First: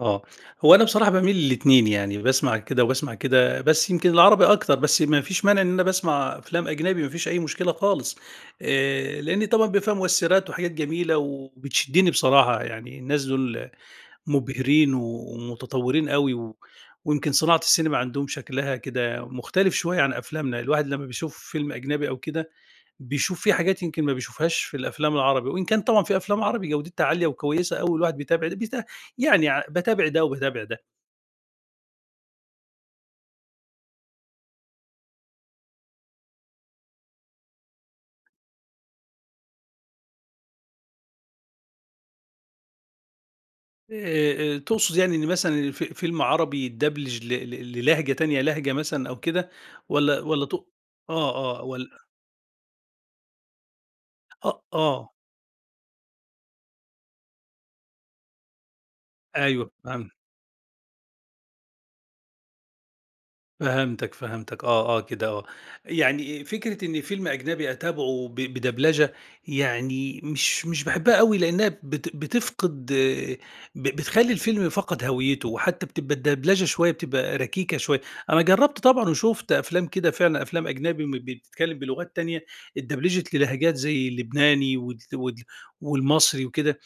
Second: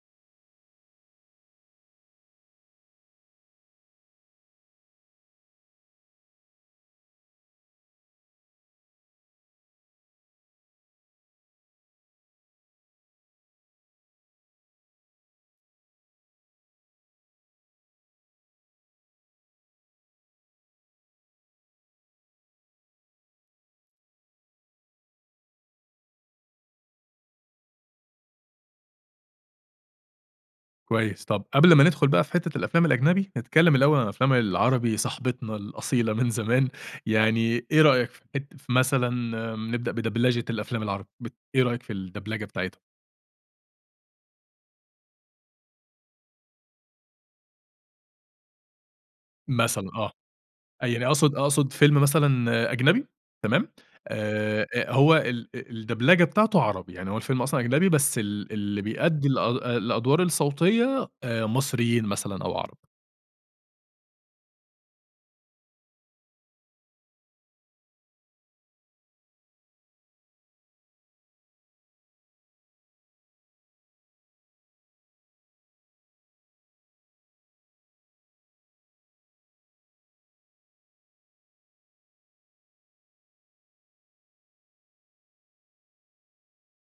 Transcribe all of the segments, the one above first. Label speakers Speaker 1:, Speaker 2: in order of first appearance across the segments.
Speaker 1: آه، هو أنا بصراحة باميل للاتنين يعني، باسمع كده وباسمع كده بس يمكن العربي أكتر بس ما فيش مانع إن أنا باسمع أفلام أجنبي ما فيش أي مشكلة خالص آآ، لإن طبعًا بيبقى فيها مؤثّرات وحاجات جميلة وبتشدّني بصراحة يعني، الناس دول مُبهرين ومتطورين أوي و ويمكن صناعة السينما عندهم شكلها كده مختلف شوية عن أفلامنا، الواحد لمّا بيشوف فيلم أجنبي أو كده بيشوف في حاجات يمكن ما بيشوفهاش في الأفلام العربي، وإن كان طبعًا في أفلام عربي جودتها عالية وكويسة أوي الواحد بيتابع البيت يعني ع باتابع ده وباتابع ده.
Speaker 2: كويس، طب قبل ما ندخل بقى في حتة الأفلام الأجنبي نتكلم الأول عن الأفلام العربي صاحبتنا الأصيلة من زمان، يعني إيه رأيك في حت في مثلًا م نبدأ بدبلچة الأفلام العربي بت إيه رأيك في الدبلجة بتاعتها؟
Speaker 1: آآ، آآ، تقصد يعني إن مثلًا الف فيلم عربي يدبلچ ل ل للهجة تانية لهجة مثلًا أو كده
Speaker 2: مثلًا آه،
Speaker 1: والّا والّا تق
Speaker 2: آه، يعني أقصد
Speaker 1: آه، آه
Speaker 2: أقصد
Speaker 1: والّا
Speaker 2: فيلم مثلًا أجنبي تمام
Speaker 1: أ
Speaker 2: آآ، آآ،
Speaker 1: آه.
Speaker 2: هو ال أ الدبلجة بتاعته عربي، يعني هو الفيلم أصلًا أجنبي بس ال اللي بيأدّي الأد
Speaker 1: أيوه فهم
Speaker 2: الأدوار الصوتية آآ، مصريين مثلًا أو عرب.
Speaker 1: فَهمتك، فَهمتك آه، آه، كده آه. يعني فكرة إن فيلم أجنبي أتابعه ب بدبلچة يعني مش مش باحبها أوي لإنّها ب بت بتفقد ب بتخلّي الفيلم فقد هويّته، وحتى بتبقى الدبلچة شوية بتبقى ركيكة شوية، أنا جرّبت طبعًا وشُفت أفلام كده فعلًا أفلام أجنبي م بتتكلم بلغات تانية اتدبلچت للهجات زي اللبناني وال وال والمصري وكده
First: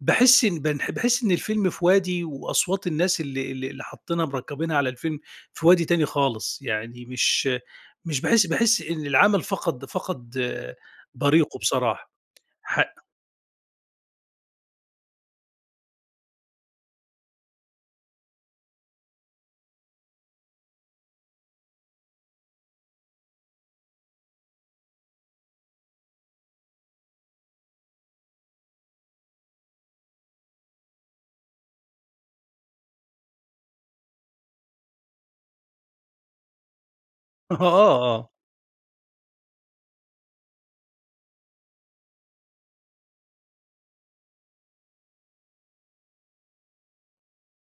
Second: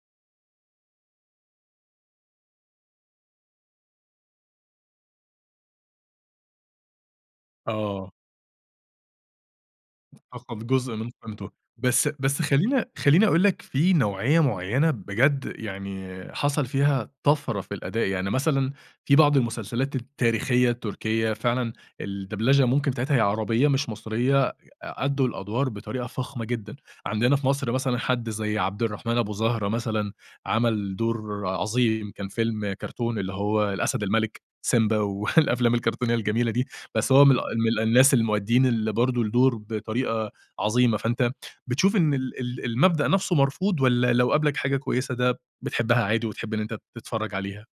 Speaker 1: باحس إن بانح باحس إن الفيلم في وادي وأصوات الناس اللي اللي اللي حطّينها مركبينها على الفيلم في وادي تاني خالص، يعني مش
Speaker 2: آه.
Speaker 1: مش باحس باحس إن العمل فقد فقد
Speaker 2: فقد جزء من قيمته،
Speaker 1: بريقُه
Speaker 2: بس
Speaker 1: بصراحة
Speaker 2: بس خلّينا
Speaker 1: حق
Speaker 2: خلّيني اقول لك في نوعية معيّنة بجد يعني حصل فيها طَفرة في الأداء، يعني مثلًا في بعض المسلسلات التاريخية التركية فعلًا الدبلچة ممكن بتاعتها هي عربية مش مصرية ي أدّوا الأدوار بطريقة فخمة جدًا، عندنا في مصر مثلًا حد زي عبد الرحمن أبو زهرة مثلًا عمل دور عظيم كان فيلم كرتون اللي هو الأسد الملك سيمبا والأفلام الكرتونية الجميلة دي بس هو من الأ
Speaker 1: آه،
Speaker 2: من الناس
Speaker 1: آه.
Speaker 2: المؤديين اللي برضه الدور بطريقة عظيمة فأنت م بتشوف إن ال ال المبدأ نفسه مرفوض والّا لو قابلك حاجة كويسة ده بتحبها عادي وتحب إن أنت تتفرّج عليها؟